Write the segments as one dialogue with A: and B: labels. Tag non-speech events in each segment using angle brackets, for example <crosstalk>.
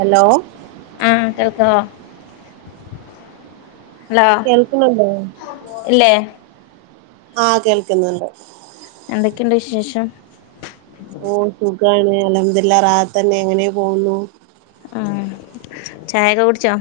A: Hello
B: ആഹ് കേൾക്കാവോ hello
A: കേൾക്കുന്നുണ്ടോ?
B: ഇല്ലേ
A: ആഹ് കേൾക്ന്ന്ണ്ട്.
B: എന്തൊക്കെണ്ട് വിശേഷം?
A: ഓഹ് സുഖാണ് അൽഹംദുലില്ലാഹ് റാഹത്തന്നെ അങ്ങനെ പോകുന്നു
B: ആഹ്. ചായൊക്കെ കുടിച്ചോ?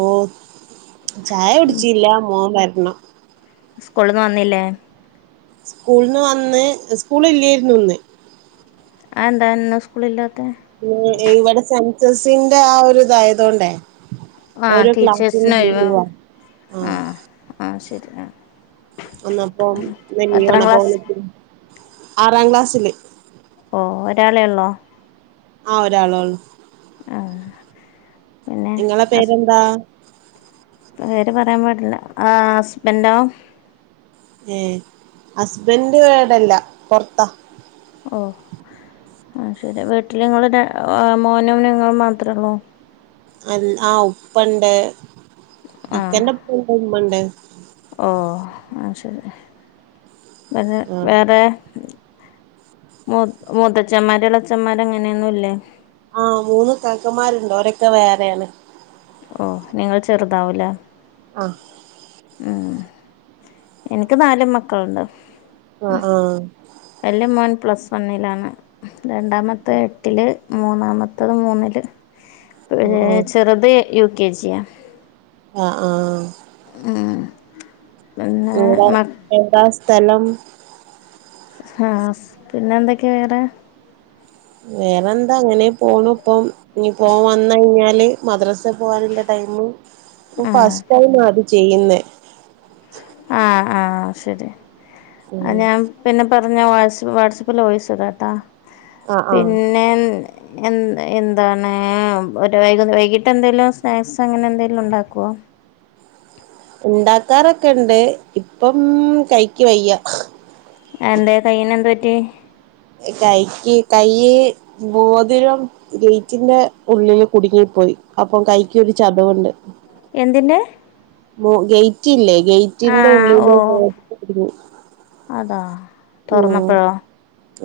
A: ഓഹ് ചായ കുട്ച്ചീല്ല. മോൻ വരണം
B: സ്കൂൾന്ന് വന്നില്ലേ?
A: സ്കൂൾന്ന് വന്ന്, സ്കൂള് ഇല്ലേര്ന്നു ഇന്ന്
B: അ എന്താ ഇന്ന് സ്കൂളില്ലാത്ത?
A: ഈ ഇവടെ സെൻസസിന്റെ ആ ഒരു ഇതായതോണ്ടേ
B: ആഹ്
A: ഓരോ ക്ലാസ്സിനും
B: ടീച്ചേഴ്സിന് ഒഴിവ്
A: ലീവാ. ആഹ്
B: ആഹ്. ശരി ആഹ്.
A: അന്നപ്പം ഇന്ന്
B: എത്രാം
A: ലീവാണ്
B: ക്ലാസ്
A: <unintelligible> ആറാം ക്ലാസ്സില്
B: ഓഹ്. ഒരാളെ ഒള്ളോ?
A: ആഹ് ഒരാളോള്ളൂ
B: ആഹ്. പിന്നെ
A: ഇങ്ങളെ
B: ഹസ്
A: പേരെന്താ?
B: പേര് പറയാൻ പാടില്ല. ആഹ് ഹസ്ബൻഡോ?
A: ഏഹ്. ഹസ്ബന്റ്‌ ഇവടെല്ല പൊറത്താ.
B: ഓഹ്. ആഹ് ശരി. വീട്ടില് നിങ്ങൾടെ മോനും നിങ്ങളും മാത്രള്ളൊ?
A: അല് ആഹ് ഉപ്പ ണ്ട്.
B: ആഹ്
A: ഇക്കന്റെ ഉപ്പ ണ്ട് ഉമ്മ ണ്ട്.
B: ഓഹ് അഹ്ശരി പിന്നെ
A: ആ
B: വേറെ? മൂ മൂത്തച്ഛന്മാര് ഇളച്ചന്മാർ അങ്ങനെയൊന്നു ഇല്ലേ?
A: ആഹ് മൂന്ന് ഇത്താക്കമാര്ണ്ട് അവരൊക്കെ വേറേണ്.
B: ഓഹ് നിങ്ങൾ ചെറുതാവുലേ.
A: ആഹ്.
B: ഏഹ് എനിക്ക് നാലും മക്കൾണ്ട്.
A: ആഹ് ആഹ്
B: വലിയ മോൻ വൺ പ്ലസ് വൺണിലാണ് രണ്ടാമത്തെ എട്ടില് മൂന്നാമത്തെ- മൂന്നാമത്തെ
A: ആ
B: മൂന്നിൽ ചെറുത് യുകെ ജിയാണ്.
A: ആഹ് ആഹ് ആഹ്..
B: ഏഹ്
A: എവിട എന്താ സ്ഥലം?
B: ആഹ് പിന്നെ എന്തൊക്കെവേറെ?
A: വേറെന്താ അങ്ങനെ പോണു ഇപ്പോ- ഇനി ഓൻ വന്ന് കഴിഞ്ഞാല് മദ്രസയിൽ പോവാനുള്ള ടൈമും-
B: ആഹ്
A: ഫസ്റ്റ് ടൈമാ അത് ചെയ്യുന്നെ
B: ആഹ് ആഹ് ശരി അ
A: ഉം
B: ഞാൻ പിന്നെ പറഞ്ഞാ വാട്സ്അപ്പ് വാട്സ്ആപ്പിൽ വോയിസുടാട്ടോ
A: ആ ആ
B: പിന്നെ- എന്ത്‌ എന്താണ് ഒരു വൈ വൈകീട്ട് എന്തെങ്കിലും സ്നാക്സ് അങ്ങനെ എന്തെങ്കിലും ഉണ്ടാക്കോ
A: ഉണ്ടാക്കാറൊക്കെ ണ്ട് ഇപ്പം കൈക്ക് വയ്യാ-
B: അതെന്താ കയ്യിന് എന്താ പറ്റിയേ
A: കൈക്ക് കൈ മോതിരം- ഗ്ളിറ്റിന്റെ ഉള്ളില് കുടുങ്ങി പോയി അപ്പൊ കൈക്ക് ഒരു ചതവുണ്ട്.
B: എന്തിന്റെ-
A: ഉം ഗേറ്റ് ഇല്ലേ
B: ആ
A: ഗേറ്റിന്റെ
B: ഓ
A: ഉള്ളില്കുടിങ്ങി
B: അതാ-
A: ഉം
B: തുറന്നപ്പോഴോ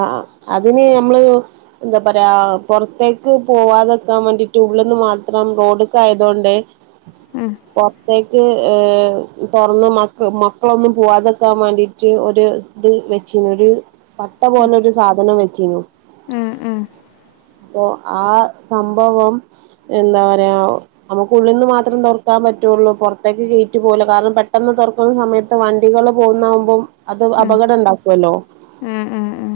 A: ആ അതിന് ഞമ്മള് എന്താ പറയാ പുറത്തേക്ക് പോവാതെക്കാൻ വേണ്ടിട്ട് ഉള്ളന്ന് മാത്രം റോഡിക്ക് ആയതോണ്ട്-
B: ഉം
A: പോർത്തേക്ക് തുറന്ന് മക്ക മക്കളൊന്നും പോവാതെക്കാൻ വേണ്ടിയിട്ട് ഒരു ഇത്. ഒരു ച്ചട്ട പോലെരു സാധനം വെച്ചിനു
B: ആഹ് ആഹ്
A: അപ്പോ ആ സംഭവം എന്താ പറയാ- നമുക്ക് ഉള്ളിൽ നിന്ന് മാത്രം തുറക്കാൻ പറ്റുള്ളൂ പുറത്തേക്ക് ഗേറ്റ് പോകുയില്ല കാരണം പെട്ടെന്ന് തോർക്കുമ്പോ തോർകുന്ന സമയത്ത് വണ്ടികള് പോകുന്നാകുമ്പോ- അത്
B: ഉം
A: അപകടം ഉണ്ടാക്കുവല്ലോ.
B: ഉം ഉം ഉം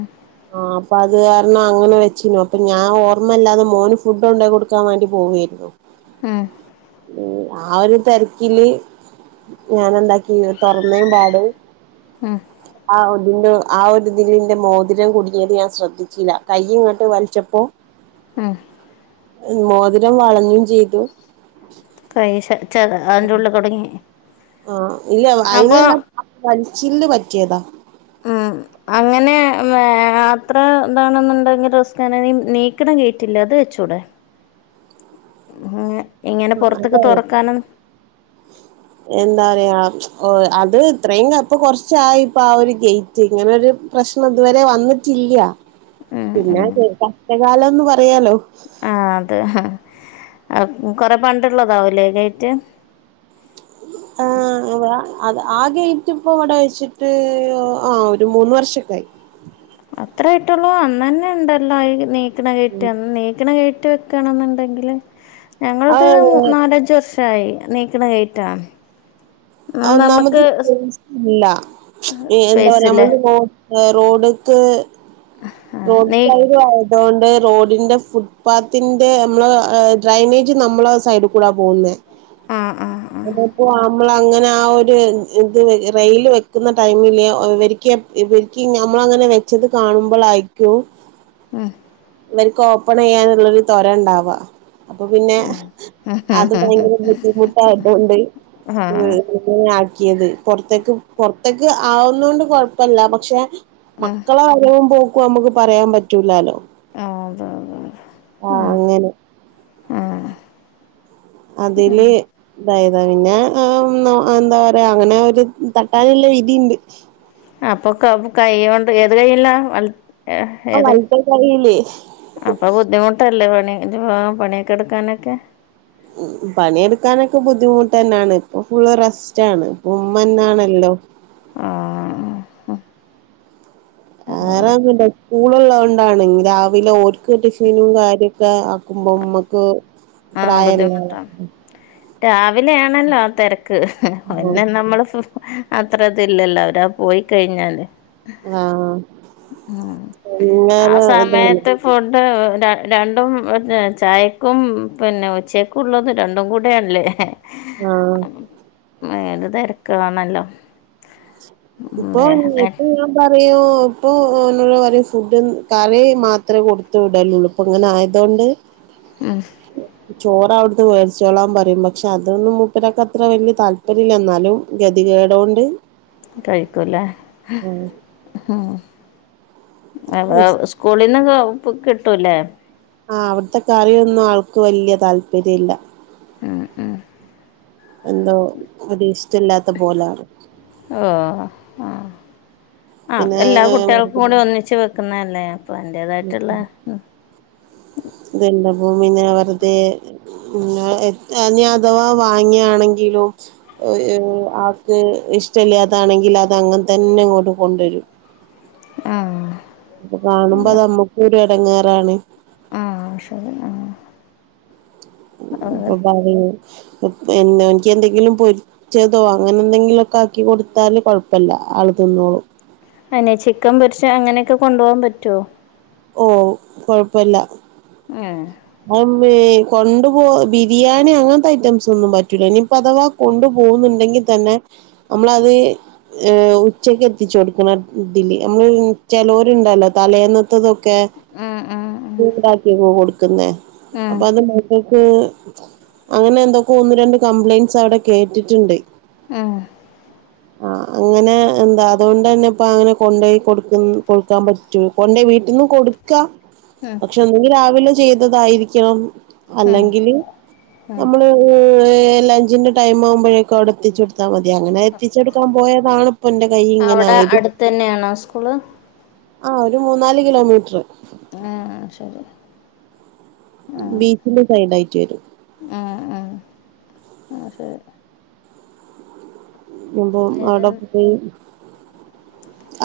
A: ആഹ് അപ്പോ അത് കാരണം അങ്ങനെ വെച്ചിന്നു അപ്പോ ഞാൻ ഓർമ്മയില്ലാതെ മോന് ഫുഡ് കൊണ്ട് കൊടുക്കാൻ വേണ്ടി പോകുവായിരുന്നു. ഹലോ
B: ഉം
A: ആ ഒരു തെര്ക്കില്- ഞാൻ എന്താക്കിനു തുറന്നേയും പാട്
B: ആഹ്
A: ആഹ് ഒരു ആ ഒരു ഇതില് ന്റെ മോതിരം കുടുങ്ങിയത് ഞാൻ ശ്രദ്ധിച്ചില്ല കൈ ഇങ്ങോട്ട് വലിച്ചപ്പോ-
B: ആഹ്
A: മോതിരം വളഞ്ഞും ചെയ്തു
B: കൈ സ ച്ച അതിന്റെ ഉുള്ളിൽ കുട്ങ്ങി
A: ആഹ് ഇല്ല അയിലിള്ള ആ വലിച്ചില് പറ്റിയെത
B: ആഹ് അങ്ങനെ അത്ര എന്താണെന്നുണ്ടെങ്കിൽ റിസ്കന നീക്കണ കേറ്റില്ല അത് വെച്ചൂടെ ഉം ഏഹ്
A: ആഹ് അല്ലേേ
B: ഉ
A: എന്താറ്യാ അത് ഇത്രയുംപ്പൊ കൊറച്ചായിപ്പ ആഹ് ഗേറ്റ് ഇങ്ങനെ ഒരു പ്രശ്നം ഇതുവരെ വന്നിട്ടില്ല
B: ഉം
A: പിന്നെ
B: ഉം
A: കഷ്ടകാലന്ന് പറയാലോ
B: ആ അതെ കുറെേ പണ്ടുള്ളതാവല്ലേ ഗെറ്റ് മ്ഹ്
A: അവ്ടാ അത് ആ ഗേറ്റ് ഇപ്പ ഇവടെ വെച്ചിട്ട് ആഹ് ഒരു മൂന്ന് വർഷക്ക ആയി
B: അത്രേ ആയിട്ടൊള്ളൂ അന്നന്നെ ഉണ്ടല്ലോ ആ ഈ നീക്കണ ഗേറ്റ് അന്ന് നീക്കണ ഗേറ്റ് ക്കാണെന്നുണ്ടെങ്കില് ഞങ്ങളത്
A: ആഹ്
B: നാലഞ്ച് വർഷായി നീക്കണ ഗേറ്റാണ്
A: അത് ഒന്നാമത് ഇല്ലാ എ എന്താ
B: സ്പേസ്
A: പറയാ
B: ഇല്ലേ
A: അമ്മള് റോ ഏഹ് റോഡ്ക്ക്
B: ആ
A: റോഡ്
B: നീ
A: <unintelligible> അതുകൊണ്ട് റോഡിന്റെ ഫുട് പാത്തിന്റെ അമ്മള ആഹ് ഡ്രെൈനേജ് നമ്മളെ സൈഡി കൂടാ പോവുന്നെ
B: ആ ആ ആ
A: അതിപ്പോ അമ്മള് അങ്ങന ആ ഒരു ഇതില് റെയില് വെക്കുന്ന ടൈമില് ഇവരിക്ക് എപ്പ് ഇവരിക്ക് നമ്മളങ്ങനെ വെ ച്ചത് കാണുമ്പളായിക്കോ
B: മ്ഹ്
A: ഇവർക്ക് ഓപ്പൺ ചെയ്യാനുള്ളൊരു ത്വര ഉണ്ടാവാ അപ്പൊ പിന്നെ അത് ഭയങ്കര ബുദ്ധിമുട്ടായതു കൊണ്ട് ഇഹ്
B: ആ
A: <unintelligible> ആക്കിയത് പൊറത്തേക്ക് പൊറത്തേക്ക് ആവുന്ന കൊണ്ട് കൊഴപ്പല്ല പക്ഷെ മക്കള വരവും പോക്കും അമ്മക്ക് പറയാൻ പറ്റൂലാല്ലോ
B: ആഹ് <unintelligible>
A: ആഹ് അങ്ങനെ അതില് ഇതായതാ പിന്നെ എന്താ പറയാ അങ്ങനെ ഒരു തട്ടാനുള്ള വിതീണ്ട്
B: അപ്പൊ ക കൈ കൊണ്ട് ഏത് കൈയ്യില വല
A: ഓഹ് വലത്തെ കയ്യില്
B: അപ്പൊ ബുദ്ധിമുട്ടല്ലേ പണി <unintelligible> പണിയൊക്കെ എടുക്കാനൊക്കെ
A: ഉം പണിയെടുക്കാനൊക്കെ ബുദ്ധിമുട്ട് തന്നാണ് ഇപ്പൊ ഫുള്ള് റെസ്റ്റാണ് ഇപ്പോ ഉമ്മന്നാണ് എല്ലോം
B: ആഹ് മ്ഹ്
A: അങ്ങന <unintelligible> സ്കൂള് ഒള്ളത് കൊണ്ടാണ് ഇങ്ങ് രാവിലെ ഓർക്ക് ടിഫിനും കാര്യ <unintelligible> ആക്കുമ്പോ ഉമ്മക്ക്
B: ആഹ്
A: പ്രായല്ലേ
B: ബുദ്ധിമുട്ടാണ് രാവിലെ ആണല്ലോ തെരക്ക് പിന്നെ നമ്മള് സ്വസ് അത്ര ഇതില്ലല്ലോ അവരാ പോയി കഴിഞ്ഞാല്
A: ആഹ്
B: മ്ഹ് ആ
A: ഭയങ്കര ഇതാണ്
B: സമയത്ത് ഫുഡ് ര രണ്ടും ഒരു ചായക്കും പിന്നെ ഉച്ചക്കുള്ളതും രണ്ടും കൂടെയാണല്ലേ
A: ആഹ്
B: അം മേല് തെരക്ക്ളാണല്ലോ
A: ഇപ്പൊ ഇഞ്ഞിപ്പോ പറയൊ ഇപ്പോ ഓനോട് പറയും ഫുഡ് കറി മാത്രേ കൊടുത്ത് വിടലുള്ളൂ ഇപ്പോ ഇങ്ങനെ ആയതോണ്ട്
B: ഉം
A: ചോറ് അവിടുന്ന് വേടിച്ചോളാൻ പറയും പക്ഷെ അതൊന്നും മുപ്പരാക്ക് അത്ര വല്യ താല്പര്യല്ല എന്നാലും ഗതികേട് കൊണ്ട്
B: കഴിക്കൂല്ലേ ഹ് മ് <unintelligible> സ് സ്കൂളിന്ന് ക പ് കിട്ടൂല്ലേ
A: ആഹ് അവിടത്തെ കറിയൊന്നും ആൾക്ക് വല്യ താല്പര്യല്ല
B: ഉം ഉം
A: എന്തോ അത് ഇഷ്ടല്ലാത്ത പോലാണ്
B: ഓഹ് ആഹ് ആഹ് അത് എല്ലാ
A: പിന്നെ
B: കുട്ട്യൾക്കും കൂടേ ഒന്നിച്ച് വെ ക്കുന്നല്ലേ അപ്പോ അതിന്റെതായിട്ടുള്ള മ്ഹ്
A: ഇതെന്താ ഭൂമിങ്ങനെ വെറുതെ <unintelligible> ഇനി അഥവാ വാങ്ങിയാണെങ്കിലും ആക്ക് ഇഷ്ടല്ലാതാണെങ്കിൽ അത് അങ്ങനെ തന്നെ ഇങ്ങോട്ട് കൊണ്ടുവരും
B: ആഹ്
A: അപ്പൊ കാണുമ്പോ അത് നമ്മക്ക ഒരു ഇടങ്ങാറാണ്
B: ആഹ ശരി ആഹ
A: അപ്പൊ പറു എനിക്ക് എന്തെങ്കിലും പ ചെയിതോ അങ്ങനെ എന്തെങ്കിലുമൊക്കെ ആക്കി കൊടുത്താല് കുഴപ്പമില്ല ആൾ തിന്നോളൂ
B: അനെ ചിക്കൻ പൊരുച്ച അങ്ങനെയൊക്കെ കൊണ്ട പോകാൻ പറ്റുവോ
A: ഓ കൊഴപ്പില്ല
B: ഉം
A: കൊണ്ട് പോബിരിയാണി അങ്ങനത്തെ ഐറ്റംസ് ഒന്നും പറ്റൂല ഇനിപ്പോ അഥവാ കൊണ്ടു പോോകുന്നുണ്ടെങ്കിൽ തന്നെ നമ്മളത് ഏ ഉച്ചക്ക് എത്തിച്ച കൊടുക്കണം ഇതില് നമ്മള് ചിലരുണ്ടല്ലോ തലേന്നത്തതൊക്കെ
B: ഉം ഉം
A: ചൂടാക്കി കൊടുക്കുന്നേ
B: ഉം ഉം
A: അപ്പൊ അത് മകൾക്ക് അങ്ങനെ എന്തൊക്കെ ഒന്ന് രണ്ട് കംപ്ലൈന്റ്സ് അവിടെ കേട്ടിട്ടുണ്ട്
B: ആഏ
A: ആ അങ്ങനെ എന്താ അതുകൊണ്ട് തന്നെ ഇപ്പ അങ്ങനെ കൊണ്ട പോയി കൊടുക്ക കൊടുക്കാൻ പറ്റൂ കൊണ്ടോ വീട്ടിൽന്നും കൊടു
B: ഉം
A: പക്ഷെഒന്നുകിൽ രാവിലെ ചെയ്തതായിരിക്കണം
B: ഉം
A: അല്ലെങ്കില്
B: ഉം
A: നമ്മള് ലഞ്ചിന്റെ ടൈം ആവുമ്പോഴേക്കെ അവിടെ എത്തിച്ച കൊടുത്താൽ മതി അങ്ങനെ എത്തിച്ചെടുക്കാൻ പോയതാണ് പുന്റെ കൈ ഇങ്ങനെ
B: അവിടെ
A: ആയത്
B: അടുത്ത തന്നെയാണോ സ്കൂള്
A: ആഹ ഒരു മൂന്നാല് കിലോമീറ്ററ്
B: ആഹ ആ ശരി ആ
A: ബീച്ചിന്റെ സൈഡ് ആയിട്ട് വരും
B: ആ ആ <inaudible>
A: എ്പ
B: വേറെന്ന
A: അവിടെപ്പയി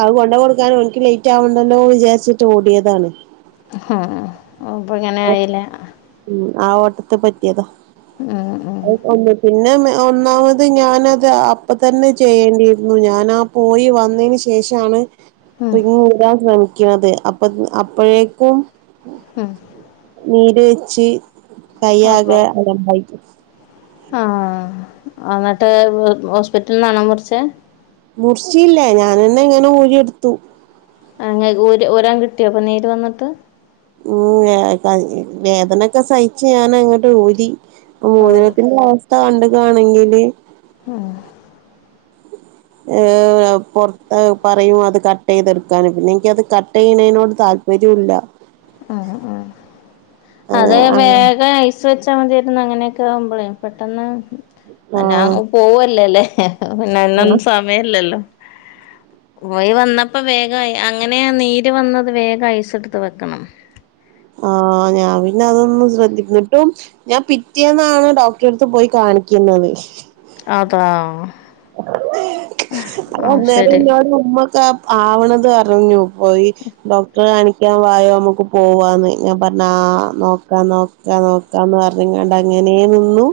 A: അത് കൊണ്ട കൊടുക്കാന് അവൻക്ക് ലേറ്റ് ആാവണ്ടല്ലോ എന്ന് വിചാരിച്ചിട്ട് ഓടിയതാണ്
B: ഹ അപ്പ ഇങ്ങനെ ആയില്ല
A: ഉ ആ ഓട്ടത്ത് പറ്റിയതാ
B: ആ ആ
A: ഒന്ന് പിന്നെ ഒന്നാമത് ഞാനത് അപ്പ തന്നെ ചെയ്യേണ്ടിയിരുന്നു ഞാനാ പോയി വന്നതിന് ശേഷമാണ്
B: ഉം
A: റിങ് ചെയ്യാൻ ശ്ര ക്കണത് അപ്പ അപ്പോഴേക്കും
B: ഉം
A: നീര്
B: ഓ
A: കൈയ്യാകെ
B: ഓ
A: അലമ്പായിക്കണ്
B: ആ എന്നിട്ട് ഹോസ്പിറ്റലിൽ നിന്നാണാ കുറിഛെ
A: മുറിചീല്ലേ ഞാനന്നെ ഇങ്ങനെ ഊഴിയെടുത്തു
B: അങ്ങനെ ഊരാൻ കിട്ടിയോ അപ്പോൾ നീര് വന്നിട്ട്
A: ഉ വേദനൊക്കെ സഹിച്ച ഞാന അങ്ങട്ട് ഊരി
B: ഓഹ്
A: <unintelligible> അവസ്ഥ കണ്ടുകണെങ്കില്
B: മ്ഹ
A: പുറത്ത് പറയും അത് കട്ട് ചെയ്തെടുക്കും പിന്നെ എനിക്ക അത് കട്ട് ചെയ്യണതിനോട് താല്പര്യം വരല്ല
B: ഉ ഉ അത്
A: ആഹ് ആഹ്
B: വേഗം വെച്ചാൽ മതിായിരുന്നു അങ്ങനെയൊക്കെ ആവുമ്പോളേ പെട്ടെന്ന്
A: ആഹ്
B: പോവല്ലേല്ലേ ന്നെ എന്നന്ന സാമയല്ലല്ലോ ഓയി വന്നപ്പോ വേഗമയി അങ്ങനെയ നീര് വന്നവേഗം യസെടുത്ത് വെക്കണം
A: ആ ഞാൻ പിന്നെ അതൊന്നന്ന് ശ്രദ്ധിക്കുന്നിട്ടും ഞാൻ പിറ്റേന്നാണ് ഡോക്ടറെ അടുത്ത് പോയി കാണിക്കുന്നത്
B: അതാ
A: അ
B: ആഹ്
A: അന്നേരം
B: ശരി
A: ഇന്നോട് ഉമ്മൊക്കെ ആവണത് പറഞ്ഞു പേയി ഡോക്ടർ കണ കാൻ വായോ നമുക്ക് പോവാന്ന് ഞാൻ പറഞ്ഞ ആ നോക്കാം നോക്കാം നോക്കാന്ന് പറ ഞ്ഞട്ട് അങ്ങനെ നിന്നു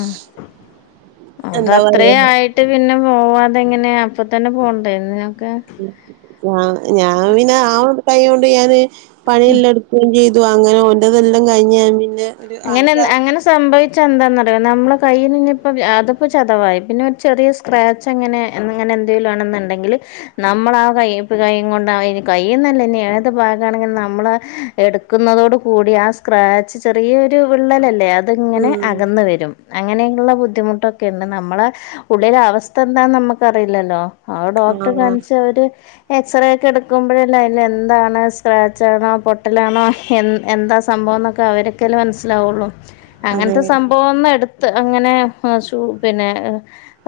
B: ആഹ് അത്
A: എന്താ
B: അത്രേ
A: പറയാ
B: ആയി ട്ട് പിന്നെ പോവാതെങ്ങനെയാ അപ്പൊ തന്നെ പോണ്ടായിരുന്നു നിങ്ങക്കെ
A: ഉം ഞാ ഞാൻ പിന്നെ ആ കൈ കൊണ്ട് ഞാന് പണിഎല്ലടു ക്കും ചെയ്തു അങ്ങനെ ഓറ്റതെല്ലാം കഴിഞ്ഞഞ് പിന്നെ ഒരു
B: അങ്ങനെന്നാ
A: ആഹ്
B: അങ്ങന സംഭവിച്ച എന്താന്നറിയൊ നമ്മളെ കയ്യിൽ നിന്ന് ഇപ്പോ അതിപ്പോ ചതവായി പിന്നെ ഒരു ചെറിയ സ്ക്രാച്ച് അങ്ങനെ അന്നഅങ്ങനെ എന്തെലു ആണെന്നുണ്ടെങ്കിൽ നമ്മളാ വൈതാകൈയ് കൊണ്ടഇനി കയ്യുന്നല്ലേ ഇനി ഏത് ഭാകാണെങ്കി നമ്മള് എടുക്കുന്നതോടു കൂടി ആ സ്ക്രാച്ച് ചെറിയൊരു വിള്ളലല്ലേ അതിങ്ങനെ
A: ഉം
B: അകന്ന് വരും അങ്ങനെയുള്ള ബുദ്ധിമുട്ടൊക്കെ ഉണ്ട് നമ്മളെ ഉള്ളിലെ അവസ്ഥ എന്താന്ന് നമുക്ക്റിയില്ലല്ലോ ആത് ഡോക്ടറെ
A: ആഹ്
B: കാണിച്ച അവര് എക്സ്റേ ഒക്കെ എടുക്കുമ്പഴല്ലേ അന് എന്താണ് സ്ക്രാച്ച് ആണോ പൊട്ടലാണോ എ എന്താ സംഭവന്നൊക്കെ അവരൊക്കെ അല്ലെ മനസ്സിലാവുള്ളു അങ്ങനത്തെ
A: അതെ
B: സംഭവന്ന് എടു ത്ത് അങ്ങനെ ആ ശു പിന്നെ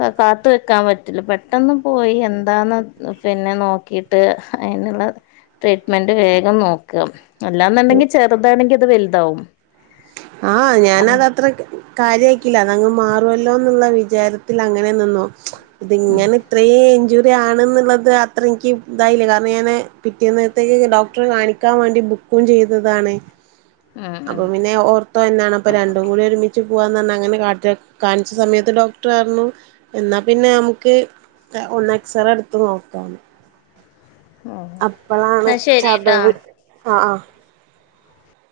B: ആ പാത്തു വെക്കാൻ പറ്റില്ല പെട്ടെന്ന് പോയി എന്താന്ന് പിന്നെ നോക്കി ട്ട് അയിനുള്ള ട്രീറ്റ്മെന്റ് വേഗം നോക്കുക അല്ലാന്നുണ്ടെങ്കി ചെറുതാണെങ്കി ഇത് വലുതാവും
A: ആഹ് ഞാനതത്രക്ക് കാര്യ ആക്കില്ല അത് അങ്ങ് മാറുവല്ലോ എന്നുള്ള വിചാരത്തിൽ അങ്ങനെ നിന്നു അതിങ്ങനെ ഇത്രേ ഇഞ്ചു റി ആണ്ന്നുള്ളത് അത്ര എനിക്ക് ഇതായില്ല കാരണം ഞാന് പിറ്റേ നേരാത്തെക്ക് ഡോക്ടറെ കാണിക്കാൻ വേണ്ടി ബു ക്കു ചെയ്തതാണ്
B: ഉം
A: അപ്പൊ പിന്നെ ഓർ ത്തന്നാണ് അപ്പൊ രണ്ടും കൂടി ഒരുമിച്ച് പോവാൻ നിന്ന അങ്ങനെ കാറ്റ് കാണിച്ച സമയത്ത് ഡോക്ടർ പറണു എന്നാ പിന്നെ നമുക്ക് ഒന്ന് എക്സറേ എടുത്ത് നോക്കാന്ന്
B: ഉം
A: അപ്പളാണ്
B: എന്നാ ശരിട്ടാ
A: ചതവ് ആഹ് ആഹ്